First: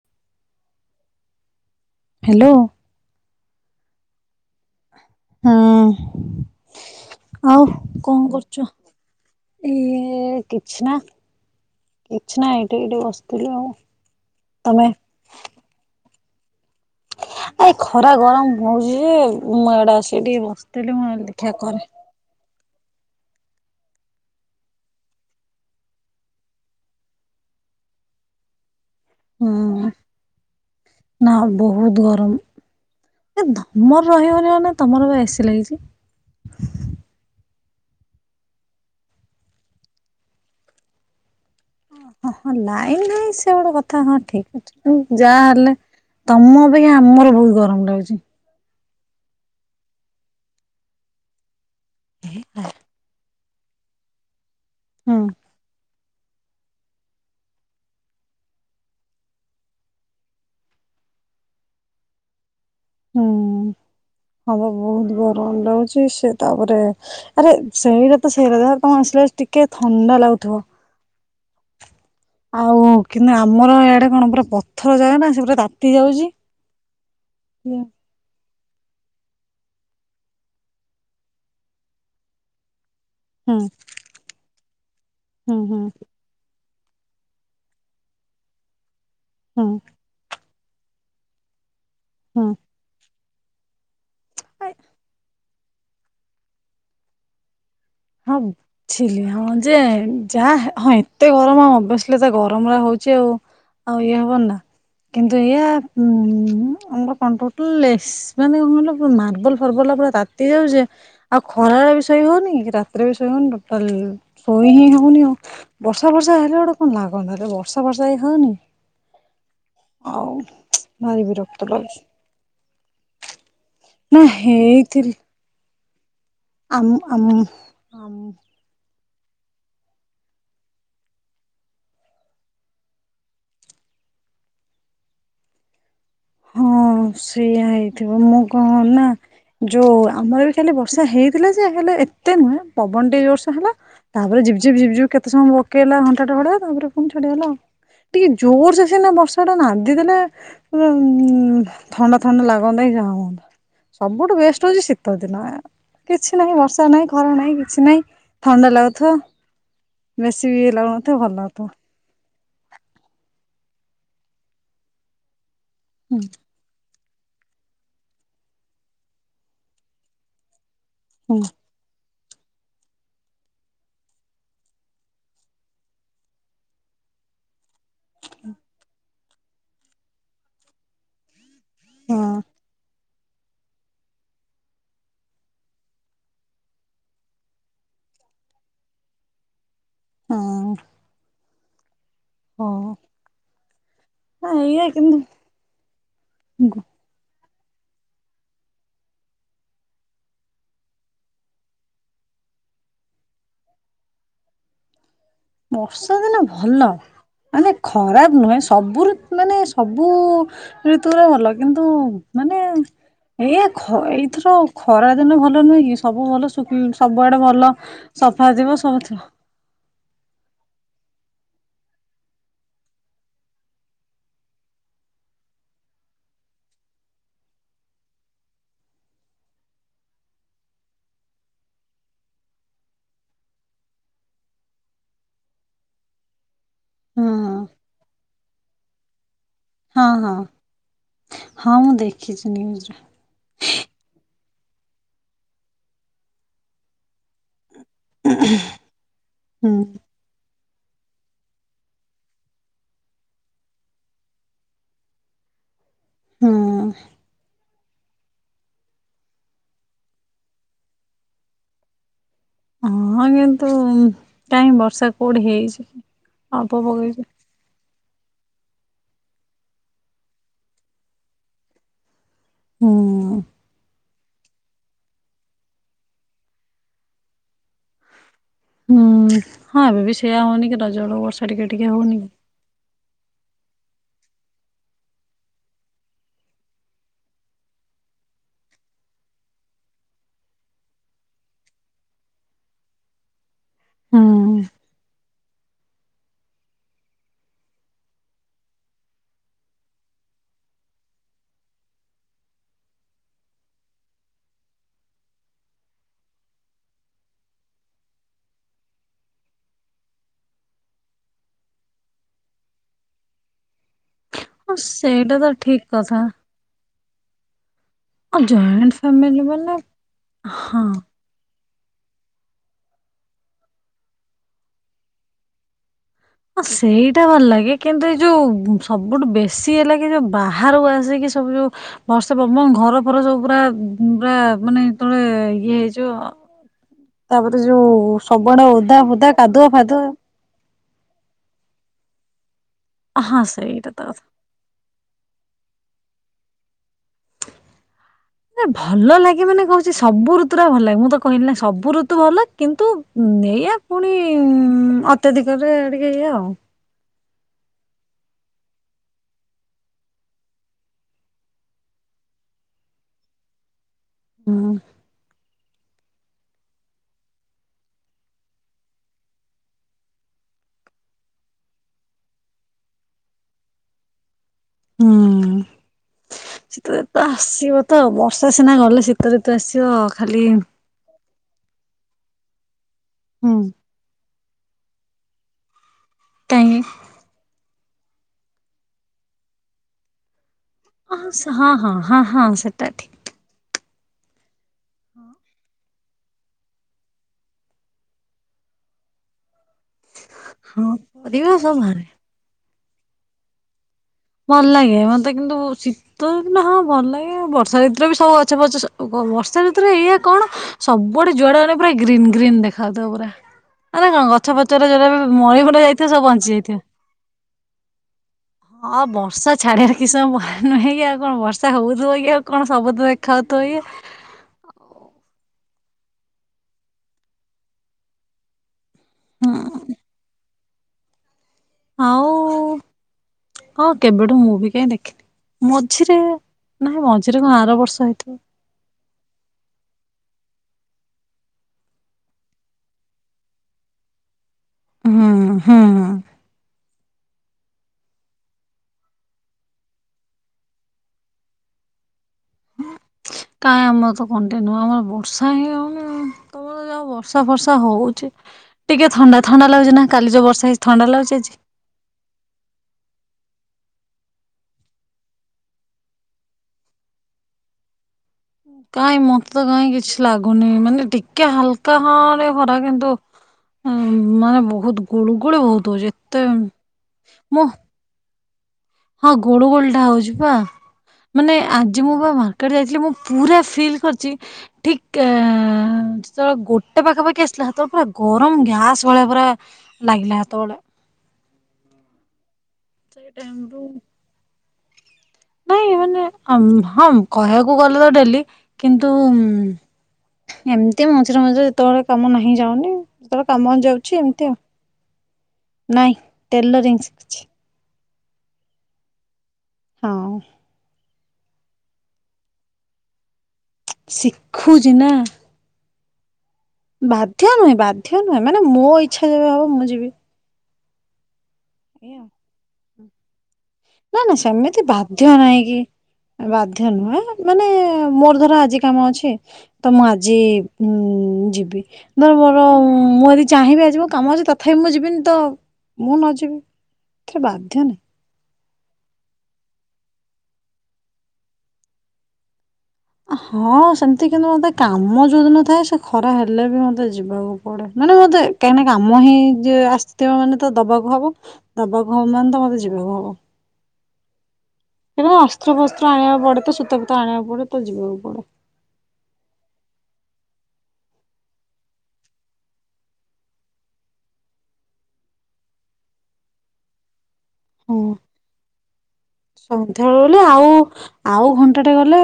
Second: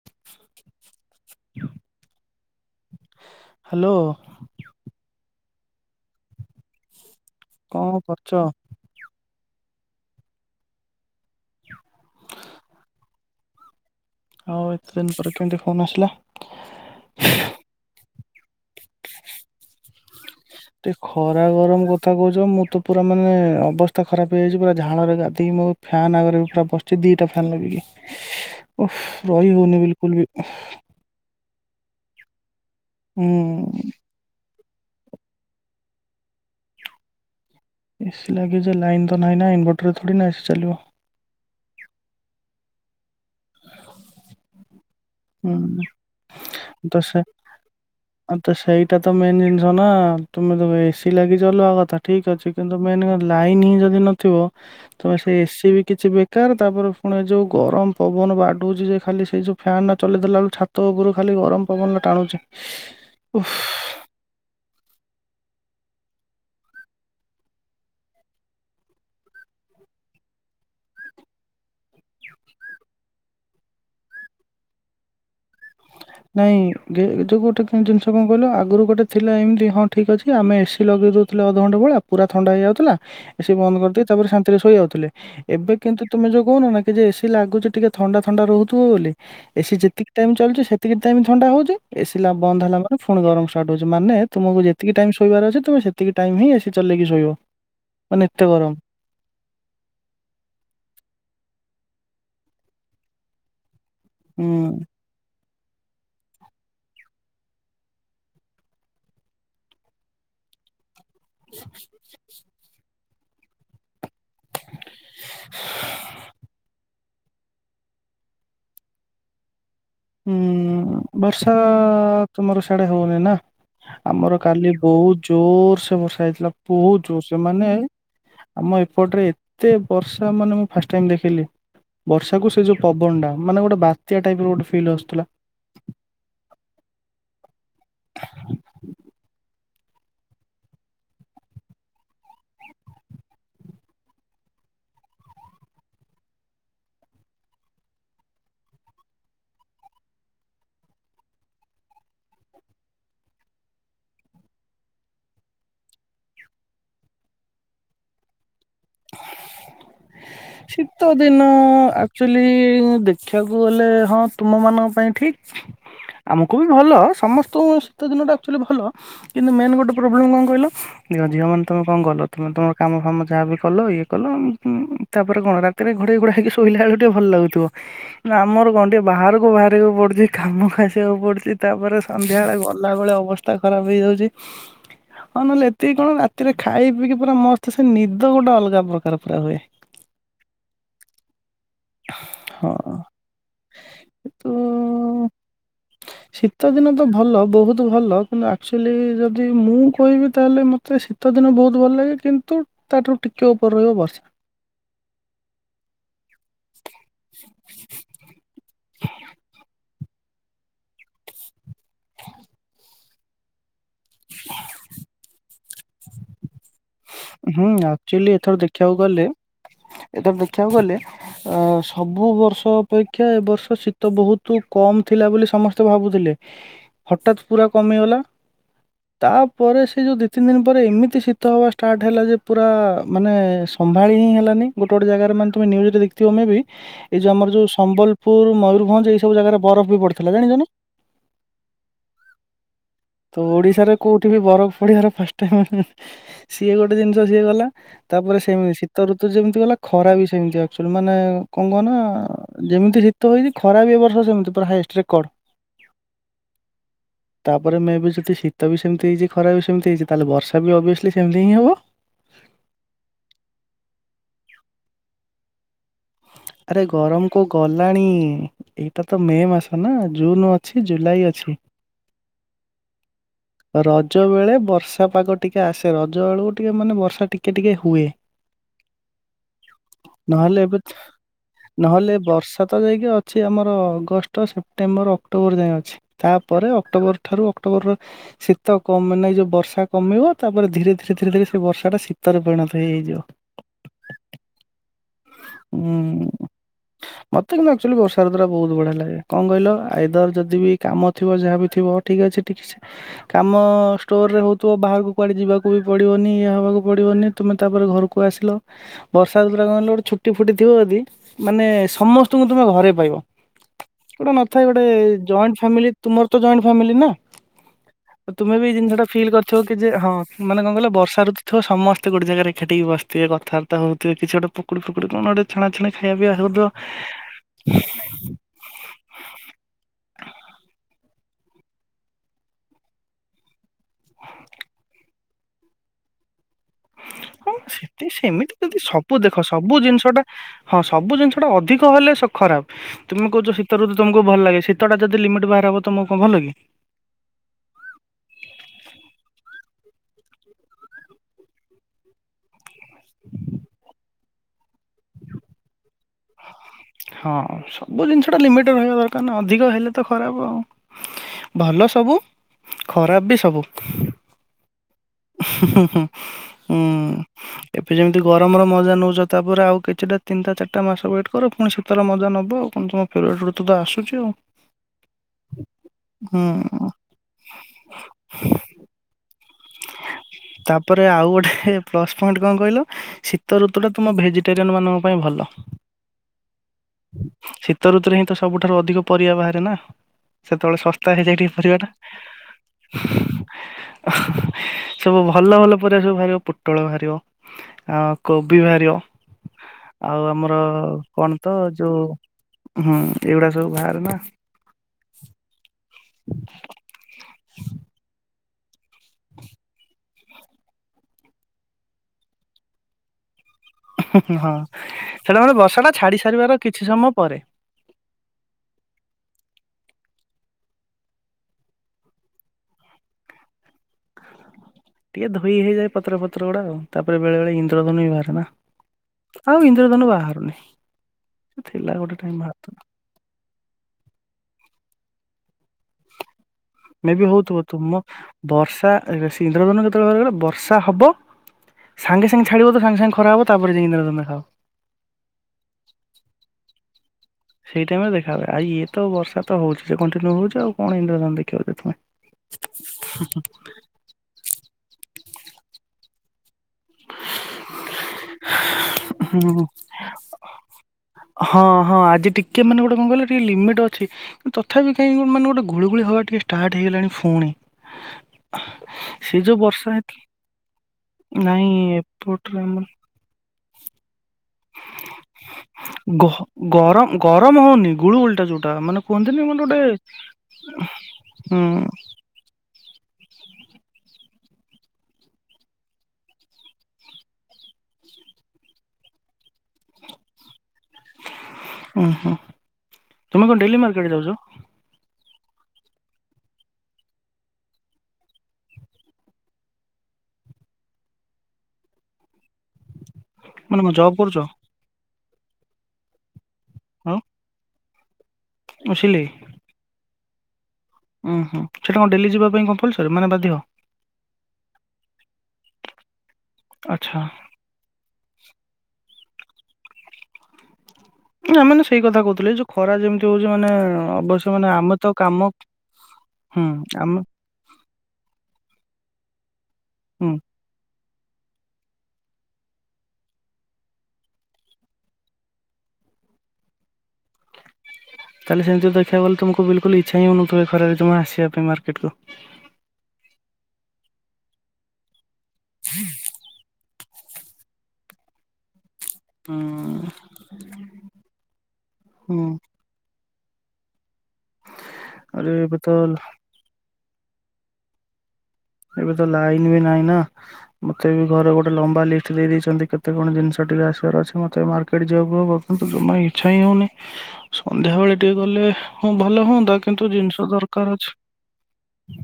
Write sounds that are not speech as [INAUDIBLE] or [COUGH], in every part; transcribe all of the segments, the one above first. [INAUDIBLE] Hello, hello, ହୁଁ, ଆଉ କଣ କରୁଚ? ଇଏ, କିଛି ନା! କିଛି ନା ଏଇଟି ଏଇଟି ବସଥିଲୁ ଆଉ। ଆଉ, ତମେ ଏତେଦିନ ପରେ କେମିତି ଫୋନ୍ ଆସିଲା? ଏ ଖରା ଗରମ ହଉଛି ଯେ ମୁଁ ଏଇଡା ଆସି ଟିକେ ବସିଥିଲି ଟିକେ ମୁଁ ଖରା ଦେଖିବା ଗରମ ଘରେ କଥା କହୁଛ ମୁଁ ତ ପୁରା ମାନେ ଅବସ୍ଥା ଖରାପ ହେଇଯାଇଛି ପୁରା ଝାଳରେ ଗାଧେଇ କି ମୋ ଫ୍ୟାନ୍ ଆଗରେ ପୁରା ବସି ଛି ଦିଟା ଫ୍ୟାନ୍ ଲଗେଇକି ଓଃ ହୁଁ ରହିହଉନି ବିଲକୁଲ ବି ଉଃ। ନା ବହୁତ ହୁଁ ଗରମ ଏ ତମର ରହିବନି ମାନେ ତମର ବା ଏସି ଲାଗିଛି। ଏସି ଲାଗିଛି ଯେ ଲାଇନ ତ ନାହିଁ ନା ଇନଭର୍ଟର ରେ ଥୋଡ଼ି ନା ଏସି ଚାଲିବ। ହ ହଁ ଲାଇନ୍ ନାହିଁ ସେ ଗୋଟ କଥା ହଁ ଠିକ୍ ଅଛି। ଯାହାହେଲେ ହୁଁ ତମ ଅପକ୍ଷା ତ ସେ ଆମର ବହୁତ ଗରମ ଲାଗୁଛି। ଆଉ ତ ସେଇଟା ତ ମେନ୍ ଜିନିଷ ନା ତୁମେ ଦେ ଏସି ଲାଗିଛି ଅଲଗା କଥା ଠିକ ଅଛି କିନ୍ତୁ ମେନ କଣ ଲାଇନ ହିଁ ଯଦି ନଥିବ ହୁଁ ତମେ ସେ ଏସିି ବି କିଛି ବି ତାର ତାପରେ ପୁଣି ଏ ଯୋଉ ଗରମ ପବନ ବାଡଉଛି ଯେ ଖାଲି ସେଇ ଯୋଉ ଫ୍ୟାନ୍ ଚଲାଇଦେଲା ବେଳକୁ ଛାତ ଉପରୁ ଖାଲି ଗରମ ପବନଗୁଡା ଟାଣୁଛି। ହୁଁ, ହଁପା ବହୁତ ଗରମ ଲାଗୁଛି ସେ ତାପରେ ଆରେ ସେଇଟା ତ ସେଇଟା ଯା ତମେ ଆସିଲାବେଳକୁ ଟିକେ ଥଣ୍ଡା ଲାଗୁଥିବ,। ଆଉ, କିନ୍ତୁ ଆମର ଏଇଆଡ଼େ କଣ ପୂରା ପଥର ଜାଗା ନା ସେ ପୁରା ତାତ ନାଇଁ ଏଠୁ ଗୋଟେ [UNINTELLIGIBLE] ସେ କଣ କହିଲ ଆଗରୁ ଗୋଟେ ଥିଲା ଏମିତି ହଁ ଠିକ ଅଛି ଆମେ ଏସି ଲଗେଇ ଦଉଥିଲେ ଅଧଘଣ୍ଟ ଭଳିଆ ପୁରା ଥଣ୍ଡା ହେଇଯାଉଥିଲା। ଏସି ହୁଁ ବନ୍ଦ କରିଦେଇ, ତାପରେ ଶାନ୍ତିରେ ଶୋଇଯାଉଥିଲେ ଏବେ ହୁଁ କିନ୍ତୁ ତୁମେ ଯୋଉ କହୁନନା କିଯେ ଏସି ଲାଗୁଛି ଟିକେ ଥଣ୍ଡା ଥଣ୍ଡା ରହୁଥିବ ବୋଲି, ହୁଁ ଏସି ଯେତିକି ଟାଇମ ଚାଲୁଛି ସେତିକି ତିକି ଟାଇମ ଥଣ୍ଡା ହଉଛି ଏସି ହୁଁ ବନ୍ଦ ହେଲା ମାନେ ପୁଣି ଗରମ ଷ୍ଟାଟ ହଉଛି ମାନେ ତୁମକୁ ଯେତିକି ଟାଇମ୍ ଶୋଇବାର ଅଛି ତୁମେ ସେତିକି ଟାଇମ୍ ହିଁ, ଏସି ଚଲେଇକି ଶୋଇବ। ମାନେ ଏତେ ଗରମ। ଝିଲି ହଁ ଯେ ଯାହା ହଁ ଏତେ ଗରମ ଆଉ [UNINTELLIGIBLE] ତା ଗରମ ହଉଛି ଆଉ। ଆଉ ଇଏ ହବନି ନା? ହୁଁ କିନ୍ତୁ ଏୟା ଉଁ ମ କଣ୍ଟ୍ରୋଲଲେସ ମାନେ କଣକହିଲ ମାର୍ବଲ, ଫାର୍ବଲ, ପୁରା ତା ତାତି ଯାଉଛି ଯେ ଆଉ ଖରାରେ ବି ଶୋଇ ହଉନି କି ରାତିରେ ବି ଶୋଇ ହଉନି ଟୋଟାଲ ଶୋଇ ହିଁ ହଉନି ଆଉ ବର୍ଷା ଫର୍ଷା ହେଲେ ଗୋଟେ କଣ ଲାଗନ୍ତା ହଲେ ବର୍ଷା ଫର୍ଷା ହିଁ ହଉନି। ଆଉ ହୁଁ ଭାରି ବର୍ଷା ବିରକ୍ତ ଲାଗୁଛି ତମର ଶାଡେ ହଉନି ନା? ନା ଆମର କାଲି ହେଇଥିଲି ବହୁତ ଜୋରସେ ବର୍ଷା ହେଇଥିଲା ଆମ ବହୁତ ଆମ ଜୋରସେ ମାନେ ଆମ ଆମ ଏପଟରେ ଏତେ ବର୍ଷା ମାନେ ମୁଁ ଫାଷ୍ଟ ଟାଇମ ଦେଖିଲି। ବର୍ଷାକୁ ସେ ଯେଉଁ ପବନ ଟା ମାନେ ଗୋଟେ ବାତ୍ୟା ଟାଇପର ଗୋଟେ ଫିଲ୍ ଆସୁଥିଲା। ହଁ, ସେଇଆ ହେଇଥିବ, ମୁଁ କଣ କଲି ନା ଯୋଉ ଆମର ବି କାଲି ବର୍ଷା ହେଇଥିଲା ଯେ, ହେଲେ ଏତେ ନୁହେଁ, ପବନଟିକେ ଜୋର ସେ ହେଲା ତାପରେ ଝିପଝିପ, ଝିପଝିପ, କେତେ ସମୟ ପକେଇଲା ଘଣ୍ଟାଟେ ଭଳିଆ ତାପରେ ପୁଣି ଛାଡିଗଲା ଆଉ। ଟିକେ ଯୋର ସେ ସିନା ବର୍ଷା ଟା ନାଦିଦେଲେ ଥଣ୍ଡା ଥଣ୍ଡା ଲାଗନ୍ତା କି ଯାହାହୁଅନ୍ତା ସବୁଠୁ ବେଷ୍ଟ ହଉଛି ଶୀତ ଦିନ ଏ କିଛି ନାହିଁ ବର୍ଷା ନାହିଁ ଖରା ନାହିଁ କିଛି ନାହିଁ ଥଣ୍ଡା ଲାଗୁ ଥୁ ବେଶୀ ବି ଇଏ ଲାଗୁନଥିବ ଭଲ ଲାଗୁଥିବ। ୱାକଚୁଆଲି ଦେଖିବାକୁ ଗଲେ, ହଁ ତୁମମାନଙ୍କ ପାଇଁ ଠିକ ହୁଁ ଆମ ଖୁବି ଭଲ ସମସ୍ତଙ୍କୁ ଶୀତ ଦିନଟା ଆକ୍ଚୁଆଲି ଭଲ କିନ୍ତୁ ମେନ୍ ଗୋଟେ ପ୍ରୋବ୍ଲେମ୍ କଣ କହିଲ ଝିଅ, ହୁଁ ଝିଅମାନେ ତମେ କଣ କଲ, ତମେ ତମର କାମ ଫାମ ଯାହାବି କଲ ଇଏ କଲ ତାପରେ କଣ ରାତିରେ ଘୋଡ଼େଇ ଘୋଡ଼ା ହେଇକି ଶୋଇଲା ବେଳକୁ ଟିକେ ଭଲ ଲାଗୁଥିବ। ଆମର କଣ ଟିକେ ବାହାରକୁ ବାହାରିବାକୁ ପଡୁଛି କାମ କୁ ଆସିବାକୁ ପଡୁଛି। ତାପରେ ହଁ ସନ୍ଧ୍ୟାବେଳେ ଗଲାବେଳେ ଅବସ ଅବସ୍ଥା ଖରାପ ହେଇଯାଉଛି ଆଉ ନହେଲେ ଏତିକି କଣ ରାତିରେ ଖାଇ ପିଇକି ପୁରା ମସ୍ତ ସେ ନି ଦ ଗୋଟେ ଅଲଗା ପ୍ରକାର ପୁରା ହୁଏ। ହୁଁ। ହଁ। ତୁ ହଁ ଏଇଆ କିନ୍ତୁ ଶୀତ ଦିନ ତ ଭଲ ବହୁତ ବହୁତ ଭଲ କିନ୍ତୁ ଆକ୍ଚୁଆଲି ଯଦି ମୁଁ କହିବି ତାହେଲେ ମୋତେ ଶୀତଦିନ ବହୁତ ଭଲ ଲାଗେ କିନ୍ତୁ ତାଠାରୁ ଟିକେ ଉପରେ ରହିବ ବର୍ଷା। ବର୍ଷା ଦିନ ଭଲ ମାନେ ଖରାପ ନୁହେଁ ସବୁରୁ ମାନେ ସବୁ ଋତୁ ଗୁରା ଭଲ କିନ୍ତୁ ମାନେ ଏଇଆ ଖ ଏଇତ ଖରା ଦିନ ଭଲ ନୁହେଁ କି ସବୁ ଭଲ ସବୁଆଡେ ଭଲ ସଫା ଥିବ ସବୁଥିବ। ଏଟା ଦେଖିବାକୁ ଗଲେ ଅ ସବୁ ବର୍ଷ ଅପେକ୍ଷା ଏ ବର୍ଷ ଶୀତ ବହୁତ କମ ଥିଲା ବୋଲି ସମସ୍ତେ ଭାବୁଥିଲେ। ହଠାତ୍ ପୁରା କମିଗଲା। ତାପରେ ସେ ଯୋଉ ଦି ତିନି ଦିନି ପରେ ଏମିତି ଶୀତ ହବା ଷ୍ଟାର୍ଟ ହେଲା ଯେ ପୁରା ମାନେ ସମ୍ଭାଳି ହିଁ ହେଲାନି ଗୋଟେ ଗୋଟେ ଜାଗାରେ ମାନେତମେ ନ୍ୟୁଜରେ ଦେଖି ମେ ବି ଏଇ ହୁଁ ଯଉ ଆମର ଯୋଉ ସମ୍ବଲପୁର ମୟୂରଭଞ୍ଜ ଏଇ ସବୁ ଜାଗାରେ ବରଫ ବି ହଁ ହଁ ପଡିଥିଲା ଜାଣିଛ ନା? ହଁ ମୁଁ ଦେଖିଛି ନ୍ୟୁଜରେ ତ ଓଡିଶାରେ କୋଉଠି ବି ବରଫ ପଡିବାର ଫାଷ୍ଟ ଟାଇମ ସିଏ ଗୋଟେ ଜିନିଷ ସିଏ ଗଲା। ତାପରେ ସେମିତି ଶୀତ ଋତୁ ଯେମିତି ହୁଁ ଗଲା ଖରା ବି ସେମିତି ଆ ଶୁଣୁ ମାନେ କଣ କହନା ଯେମିତି ଶୀତ ହେଇଛି ଖରା ବି ଏ ବର୍ଷ ସେମିତି ପୁରା ହାଇଏଷ୍ଟ ରେକର୍ଡ। ହୁଁ। ତାପରେ ମେ ବି ସେଠି ଶୀତ ବି ସେମତି ହେଇଛି ଖରା ବି ସେମିତି ହେଇଛି ତାହେଲେ ବର୍ଷା ବି ଅବିଅସ୍ଲି ସେମିତି ହିଁ ହବ। ହଁ କିନ୍ତୁ କାହିଁ ବର୍ଷା କୋଉଠି ହେଇଛି କି? ଆରେ ଗରମ କଉ ଗଲାଣି ଏଇଟା ତ ମେ ମାସ ନା ଜୁନ ଅଛି ଜୁଲାଇ ଅଛି। ହୁଁ। ରଜ ବେଳେ ବର୍ଷା ପାଗ ଟିକେ ଆସେ ରଜ ବେଳକୁ ଟିକେ ମାନେ ବର୍ଷା ଟିକେ ଟିକେ ହୁଏ। ହୁଁ ହଁ ଏବେ ବି ସେଇୟା ନହେଲେ ହଉନି କି ଏବେ ରଜ ବେଳକୁ ବର୍ଷା ଟିକେ ଟିକେ ହଉନି ନହେଲେ କି ବର୍ଷା ତ ଯାଇକି ଅ ଅଛି ଆମର ଅଗଷ୍ଟ ସେପ୍ଟେମ୍ବର ଅକ୍ଟୋବର ଯାଏଁ ଅଛି ତାପରେ ଅକ୍ଟୋବର ଠାରୁ ଅକ୍ଟୋବର ଶୀତ କମ ମାନେ ଯୋଉ ବର୍ଷା କମିବ ତାପରେ ଧୀରେ ଧୀରେ ଧୀରେ ଧୀରେ ସେ ବର୍ଷା ଟା ଶୀତରେ ପରିଣତ ହେଇ ହେଇଯିବ ହୁଁ ହୁଁ ମତେ କିନ୍ତୁ ଆକ୍ଚୁଆଲି ବର୍ଷାର ଦ୍ଵାରା ବହୁତ ବଢିଆ ଲାଗେ କଣ କହିଲ ଆଇଦର ଯଦି ବି କାମ ଥିବ ଯାହା ବି ଥିବ ଠିକ୍ ଅଛି ଠିକ ଅଛି କାମ ଷ୍ଟୋର ରେ ହଉଥିବ ବାହାରକୁ କୁଆଡେ ଯିବାକୁ ବି ପଡିବନି ଇଏ ହବାକୁ ପଡିବନି ତୁମେ ତାପରେ ଘରକୁ ଆସିଲ ବର୍ଷା ଦୁରା କନ ଛୁଟି ଫୁଟି ଥିବ ଯଦି ମାନେ ସମସ୍ତଙ୍କୁ ତମେ ଘରେ ପାଇବ ଗୋଟେ ନଥାଏ ହଁ ଗୋଟେ ସେଇଟା ତ ଜଏଣ୍ଟ ଠିକ ଫାମିଲି କଥା ତୁମର ତ ଜଏଣ୍ଟ ଫାମିଲି ନା ହଁ ତୁମେ ବି ଏଇ ଜଏଣ୍ଟ ଜିନିଷ ଟା ଫିଲ୍ ଫ୍ୟାମିଲି କରିଥିବ ମାନେ କି ଯେ ହଁ ମାନେ କଣ ହଁ କହିଲ ବର୍ଷା ଋତୁ ସମସ୍ତେ ଗୋଟେ ଜାଗା ରେ ଏକାଠି ହୋଇ ବସିିଥିବେ କଥାବାର୍ତ୍ତା ହଉଥିବେ କିଛି ଗୋଟେ ପକୁଡି ଫୁକୁଡି କଣ ଗୋଟେ ଛଣା ଛଣି ଖାଇବା ପିଇବା ହଁ ହଉଥିବ ସେଇଟା ଭଲ ଲାଗେ କିନ୍ତୁ ଏ ଯେଉଁ ସବୁଠୁ ବେଶୀ ହେଲା କି ଯେଉଁ ବାହାରକୁ ଆସିକି ସବୁ ଯେଉଁ ବର୍ଷେ ପବନ ଘର ଫର ସବୁ ପୁରା ପୁରା ମାନେ ଯେତେବଳେ ଇଏ ହେଇଯିବ ହଁ ତାପରେ ଯୋଉ ସେଠି ସେମିତି ସବୁଆଡ଼େ ଯଦି ଓଦା ସବୁ ଫଦା ଦେଖ କାଦୁଅ ସବୁ ଫାଦୁଅ ଜିନିଷଟା ହଁ ସବୁ ଜିନିଷ ଟା ଅଧିକ ହେଲେ ସ ଖରାପ ତୁମେ ହଁ କହୁଛ ଶୀତ ସେଇଟା ଋତୁ ତ କଥା ତମକୁ ଭଲ ଲାଗେ ସେ ତଡ଼ା ଯଦି ଲିମିଟ୍ ବାହାର ହବ ତ ମୁଁ କଣ ଭଲ କି ନା ଭଲ ଲାଗେ ମାନେ କହୁଛି ସବୁ ଋତୁରା ଭଲ ଲାଗେ ମୁଁ ତ କହିଲି ନା ସବୁ ଋତୁ ଭଲ। କିନ୍ତୁ ନେଇଆ ପୁଣି ଅତ୍ୟଧିକରେ ଟିକେ ଏଇଆ ଆଉ। ହଁ ସବୁ ଜିନିଷ ଟା ଲିମିଟ୍ ରେ ରହିବା ଦରକାର ନା ଅଧିକ ହେଲେ ତ ଖରାପ ଆଉ। ଭଲ ସବୁ ଖରାପ ବି ସବୁ। ହୁଁ [INAUDIBLE] ଉଁ ଏବେ ଯେମିତି ଗରମର ମଜା ନଉଛ ତାପରେ ଆଉ କିଛିଟା ତିନଟା ଚାରିଟା ମାସ ୱେଟ୍ କର ପୁଣି ଶୀ ଏତଲ ମଜା ନବ ଆଉ କଣ ତମ ଫେଭରାଇଟ୍ ଋତ ତ ଆସୁଛି ଆଉ। ହୁଁ ହୁଁ ଶୀତ ତ ଆସିବ ତ ବର୍ଷା ସିନା ଗଲେ ଶୀ ଶୀତ ଋତୁ ଆସିବ ଖାଲି ତାପରେ ଆଉ ଗୋଟେ ପ୍ଲସ୍ ପଏଣ୍ଟ କଣ କହିଲ ହୁଁ ଶୀତ ଋତୁଟା ତୁମ ଭେଜିଟେରିଆନ୍ ମାନଙ୍କ ପାଇଁ ଭଲ। [INAUDIBLE] ଶୀତ ଋତୁରେ ହିଁ ତ ସବୁଠାରୁ ଅଧିକ ପରିବା ବାହାରେ ନା। ସେତେବେଳେ ଶସ୍ତା ହଁ ହେଇଯାଏ ଟିକେ ହଁ ହଁ ହଁ ହଁ ସେଟା ଠିକ ପରିବାଟା। [INAUDIBLE] ସବୁ ଭଲ ଭଲ ପନିପରିବା ସବୁ ବାହାରିବ ପୋଟଳ ବାହାରିବ ଆ କୋବି ବାହାରିବ ଆଉ ଆମର ହଁ ଆର କଣ ପରିବା ତ ସବୁ ଯୋଉ ବାହାରେ ହଁ ଏଗୁଡା ସବୁ ବାହାରେ ନା ଭଲ ଲାଗେ ମତେ କିନ୍ତୁ ଶୀତ ଦିନ ହଁ ଭଲ ଲାଗେ ବର୍ଷା ଋତରେ ବି ସବୁ ଗଛ ପଛ ଓ କଣ ବର୍ଷା ଋତୁରେ ଏଇଆ କଣ ସବୁଆଡେ ଯୁଆଡେ ଅନେଇବୁ ପୁରା ଗ୍ରୀନ୍ ଗ୍ରୀନ୍ ଦେଖାଯାଉଥିବ ପୁରା। ଆରେ କଣ ହଁ। ଗଛପଛରା ଯୋଉରା ସେଇଟା ମାନେ ମଳି ବର୍ଷା ଗୁଡା ଟା ଯାଇଥିବ ଛାଡି ସବୁ ସାରିବାର ବଞ୍ଚି ଯାଇଥିବ। କିଛି ସମୟ ପରେ ହଁ ବର୍ଷା ଛାଡିବାର କିଛି ସମୟ ନୁହେଁ କି ଆଉ କଣ ବର୍ଷା ହଉଥିବ କି ଆଉ କଣ ସବୁ ତ ଦେଖା ହଉଥିବ ଇଏ। ଟିକେ ଧୋଇ ହେଇଯାଏ ପତ୍ର ଫତ୍ର ଗୁଡା ଆଉ ତାପରେ ବେଳେ ବଳେ ଇନ୍ଦ୍ରଧନୁ ବି ବାହାରେ ନା। ଆଉ ଇନ୍ଦ୍ରଧନୁ ବାହାରୁନେହି ଥିଲା ଗୋଟେ ଟାଇମ୍ ଆଉ ବାହାରୁଥିଲା। ହଁ କେବେଠୁ ମୁଁ ବି କାଇଁ ଦେଖିନି, ମଝିରେ ନାଇଁ ମେ ବି ମଝିରେ କଣ ହଉଥିବ ଆର ବର୍ଷ ତୁମ ହେଇଥିବ। ବର୍ଷା ଇନ୍ଦ୍ରଧନୁ ଯେତେବେଳୁ ବାହାରିବାଳୁ ବର୍ଷା ହବ ସାଙ୍ଗେ ସାଙ୍ଗେ ଛାଡ଼ିବ ତ ସାଙ୍ଗେ ସାଙ୍ଗେ ଖରା ହେବ ତାପରେ ଯାଇଁକିରା ତମେ ଦେଖା ହବ। ହୁଁ, ହୁଁ, ହୁଁ। ସେଇ ଟାଇମ୍ ରେ ଦେଖା ହୁଏ ଆ ଇଏ ତ ବର୍ଷା ତ ହଉଛି ଯେ କଣ୍ଟିନ୍ୟୁ ହଉଛି ଆଉ କଣ ଇନ୍ଦ୍ରଧନୁ ଦେଖିବ ଯେ ତୁମେ। [INAUDIBLE] କାଇଁ ଆମର ତ କଣ୍ଟିନୁ ଆମର ବର୍ଷା ହିଁ ହଉନି। ତମର ଯହାହଉ ବର୍ଷା ଫର୍ଷା ହଉଛି। ଟିକେ ଥଣ୍ଡା ହୁଁ ଥଣ୍ଡା ଲାଗୁଛି ନା କାଲି ଯୋଉ ବର୍ଷା ହେଇଛି ଥଣ୍ଡା ଲୁଗୁଛି। ହଁ, ହଁ, ଆଜି ଟି କେମାନେେ ଗୋଟେ କଣ କହିଲ ଟିକଏ ଲିମିଟ୍ ଅଛି। ତଥାପି କାଇଁ ମାନେ ଗୋଟେ ଗୁଳିଗୁଳି ହବା ଟିକେ ଷ୍ଟାର୍ଟ ହେଇଗଲାଣି ଫୁଣି। କାଇଁ ସେ ମତେ ଯୋଉ ତ କାଇଁ ବର୍ଷା କିଛି ଲାଗୁନି ମାନେ ଟି କେ ନାଇଁ ହାଲକା ହଁ ରେ ଏପଟରେ ଖରା ଆମର କିନ୍ତୁ ଉଁ ମାନେ ବହୁତୁ ଗୁଳୁ ଗୁଳି ବହୁତ ହଉଛି ଏତେ ବୋ ଗୁଳୁ ଗୁଳିଟା ଯୋଉଟା ମାନେ ହଁ କୁହନ୍ତିନି ମାନେ ଗୁଳୁ ଗୋଟେ ଗୁଳୁଟା ହଉଛି ପା ମାନେ ହୁଁ ଆଜି ମୁଁ ପା ଭା କୁଆଡେ ଯାଇଥିଲି ମୁଁ ପୁରା ଫିଲ୍ କରିଛି ଠିକ୍ ଆ ଆଆ ଯେତେବେଳେ ଗୋଟେ ପାଖାପାଖି ଆସିଥିଲା ସେତଳେ ପୁରା ଗରମ ଗ୍ୟାସ୍ ଭଳିଆ ପୁରା ଲାଗିଲା ହେତୋଳେ। ଉ ହୁଁ ସେଇ ତୁମେ କଣ ଡେଲି ଟାଇମରୁ ମାର୍କେଟ୍ ଯାଉଛ? ନାଇଁ ମାନେ ହଁମ୍ ହଁମ୍ କହିବାକୁ ଗଲେ ତ ଡେଲି କିନ୍ତୁ ଉଁ ଏମିତି ମଝିରେ ମଝିରେ ଯେତଳେ କାମ ନାହିଁ ଯାଉନି। ଯେତଳେ କାମ ମାନେ ହେନେ କଣ ଜବ୍ ଯାଉଛି କରୁଛ ଏମିତି ଆଉ ନାଇଁ ଟେଲରିଂ ଶିଖିଛି। ମୁଁ ସିଲେଇ ହଁ ଉୁଁ ହୁଁ ସେଟା କଣ ଡେଲି ଯିବା ପାଇଁ କମ୍ପଲସରି ମାନେ ବାଧ୍ୟ? ଶିଖୁଛି ନା। ଆଚ୍ଛା ବାଧ୍ୟ ନୁହେଁ ବାଧ୍ୟ ନୁହେଁ ମାନେ ମୋ ଇଚ୍ଛା ଯେବେ ହବ ମୁଁ ଯିବି। ନା ମାନେ ସେଇ କଥା କହୁଥିଲେ ଯୋଉ ଖରା ଯେମିତି ହଉଚି ମାନେ ନା ନା ଅବଶ୍ୟ ମାନେ ସେମିତି ଆମେ ତ ବାଧ୍ୟ କାମ ନାଇଁ କି ହୁଁ ବାଧ୍ୟ ଆମ ନୁହଁ ହେଲା। ମାନେ ମୋର ଧର ଆଜି କାମ ଅଛି ତ ମୁଁ ହୁଁ ଆଜି ମୁଁ ଯିବି ଧର ମୋର ମୁଁ ଯଦି ଚାହିଁବି ଆଜି ମୋ କାମ ଅଛି ତଥାପି ମୁଁ ଯିବିନି ତ ମୁଁ ନ ଯିବି ସେଥିରେ ବାଧ୍ୟ ନାହିଁ। ତାହେଲେ ସେମତି ଦେଖିବାକୁ ଗଲେ ତମକୁ ବିଲକୁଲ ଇଚ୍ଛା ହଉନଥିବ ଖରାରେ ଜମା ଆସିବା ପାଇଁ ମାର୍କେଟକୁ ହଁ ସେମିତି କିନ୍ତୁ ମତେ କାମ ଯୋଉ ଦିନ ଥାଏ ସେ ଖରା ହେଲେ ବି ମତେ ଯିବାକୁ [UNINTELLIGIBLE] ମାନେ ମତେ କାହିଁକି କାମ ହିଁ ହୁଁ ଯିଏ ଆସିଥିବ ମାନେ ତେ ଦବାକୁ ହବ ଦବାକୁ ହବ ହୁଁ ମାନେ ତ ମତେ ଯିବାକୁ ହବ। [UNINTELLIGIBLE] ଆରେ ଅସ୍ତ୍ର ଏବେ ତ ଫସ୍ତ୍ର ଆଣିବାକୁ ପଡେ ତ ସୂତାଫୁତା ଆଣିବାକୁ ପଡେ ତ ଯିବାକୁ ପଡେ। ଏବେ ତ ଲାଇନ ବି ନାହିଁ ନା। ମୋତେ ବି ଘରେ ଗୋଟେ ଲମ୍ବା ଲିଷ୍ଟ ଦେଇଦେଇଚନ୍ତି କେତେ କଣ ଜିନିଷ ଟିକେ ଆସିବାର ଅଛି ମୋତେ ବି ମାର୍କେଟ୍ ଯିବାକୁ ହବ। ଜମା ଇଚ୍ଛା ହିଁ ହଉନି। [UNINTELLIGIBLE] ହୁଁ ସନ୍ଧ୍ୟାବେଳେ ଟିକେ ଗଲେ ହଁ ଭଲ ହୁଅନ୍ତା କିନ୍ତୁ ସନ୍ଧ୍ୟାବେଳେ ଜିନିଷ ଆଉ ଦରକାର ଅଛି। ଆଉ ଘଣ୍ଟାଟେ ଗଲେ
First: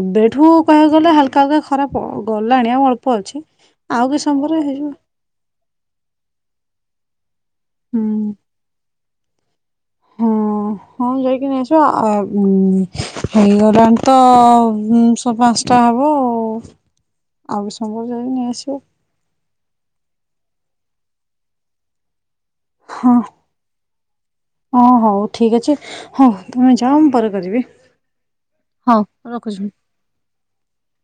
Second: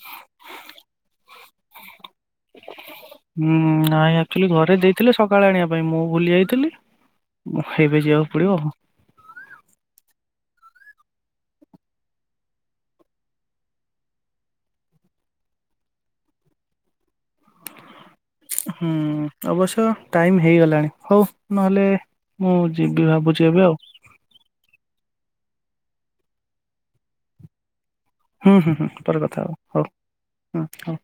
ଏବେଠୁ କହିଆକୁ ଗଲେ ହାଲକା ହଲକା ଖରାପ ଆଉ। ଗଲାଣି ଆଉ ଅଳ୍ପ ଅଛି ହୁଁ ଆଉ ନାଇଁ କିଛ ସମୟ ଆକ୍ଚୁଆଲି ପରେ ଘରେ ହେଇଯିବ। ଦେଇଥିଲେ ସକାଳେ ଆଣିବା ପାଇଁ ମୁଁ ଭୁଲି ଯାଇଥିଲି ଏବେ ଯିବାକୁ ହୁଁ ପଡିବ ଆଉ। ହଁ ହଁ ହଁ ଯାଇକି ନେଇ ଆସିବା ଆଉ ହେଇଗଲାଣି ତ ପାଞ୍ଚ ତ ହବ ଆଉ। ହବ ଯାଇନି ହୁଁ ଅବଶ୍ୟ ଟାଇମ ହେଇଗଲାଣି ହଉ ନହେଲେ ମୁଁ ଯିବି ହଁ ଭାବୁଚି ଏବେ ଆଉ। ହଁ ହଉ ଠିକ୍ ଅଛି ହଉ ତମେ ଯାଅ ମୁଁ ପରେ କରିବି ଏଁ ହୁଁ ହୁଁ ହୁଁ ପରେ କଥା ହଉ ହଉ ହୁଁ ହଉ।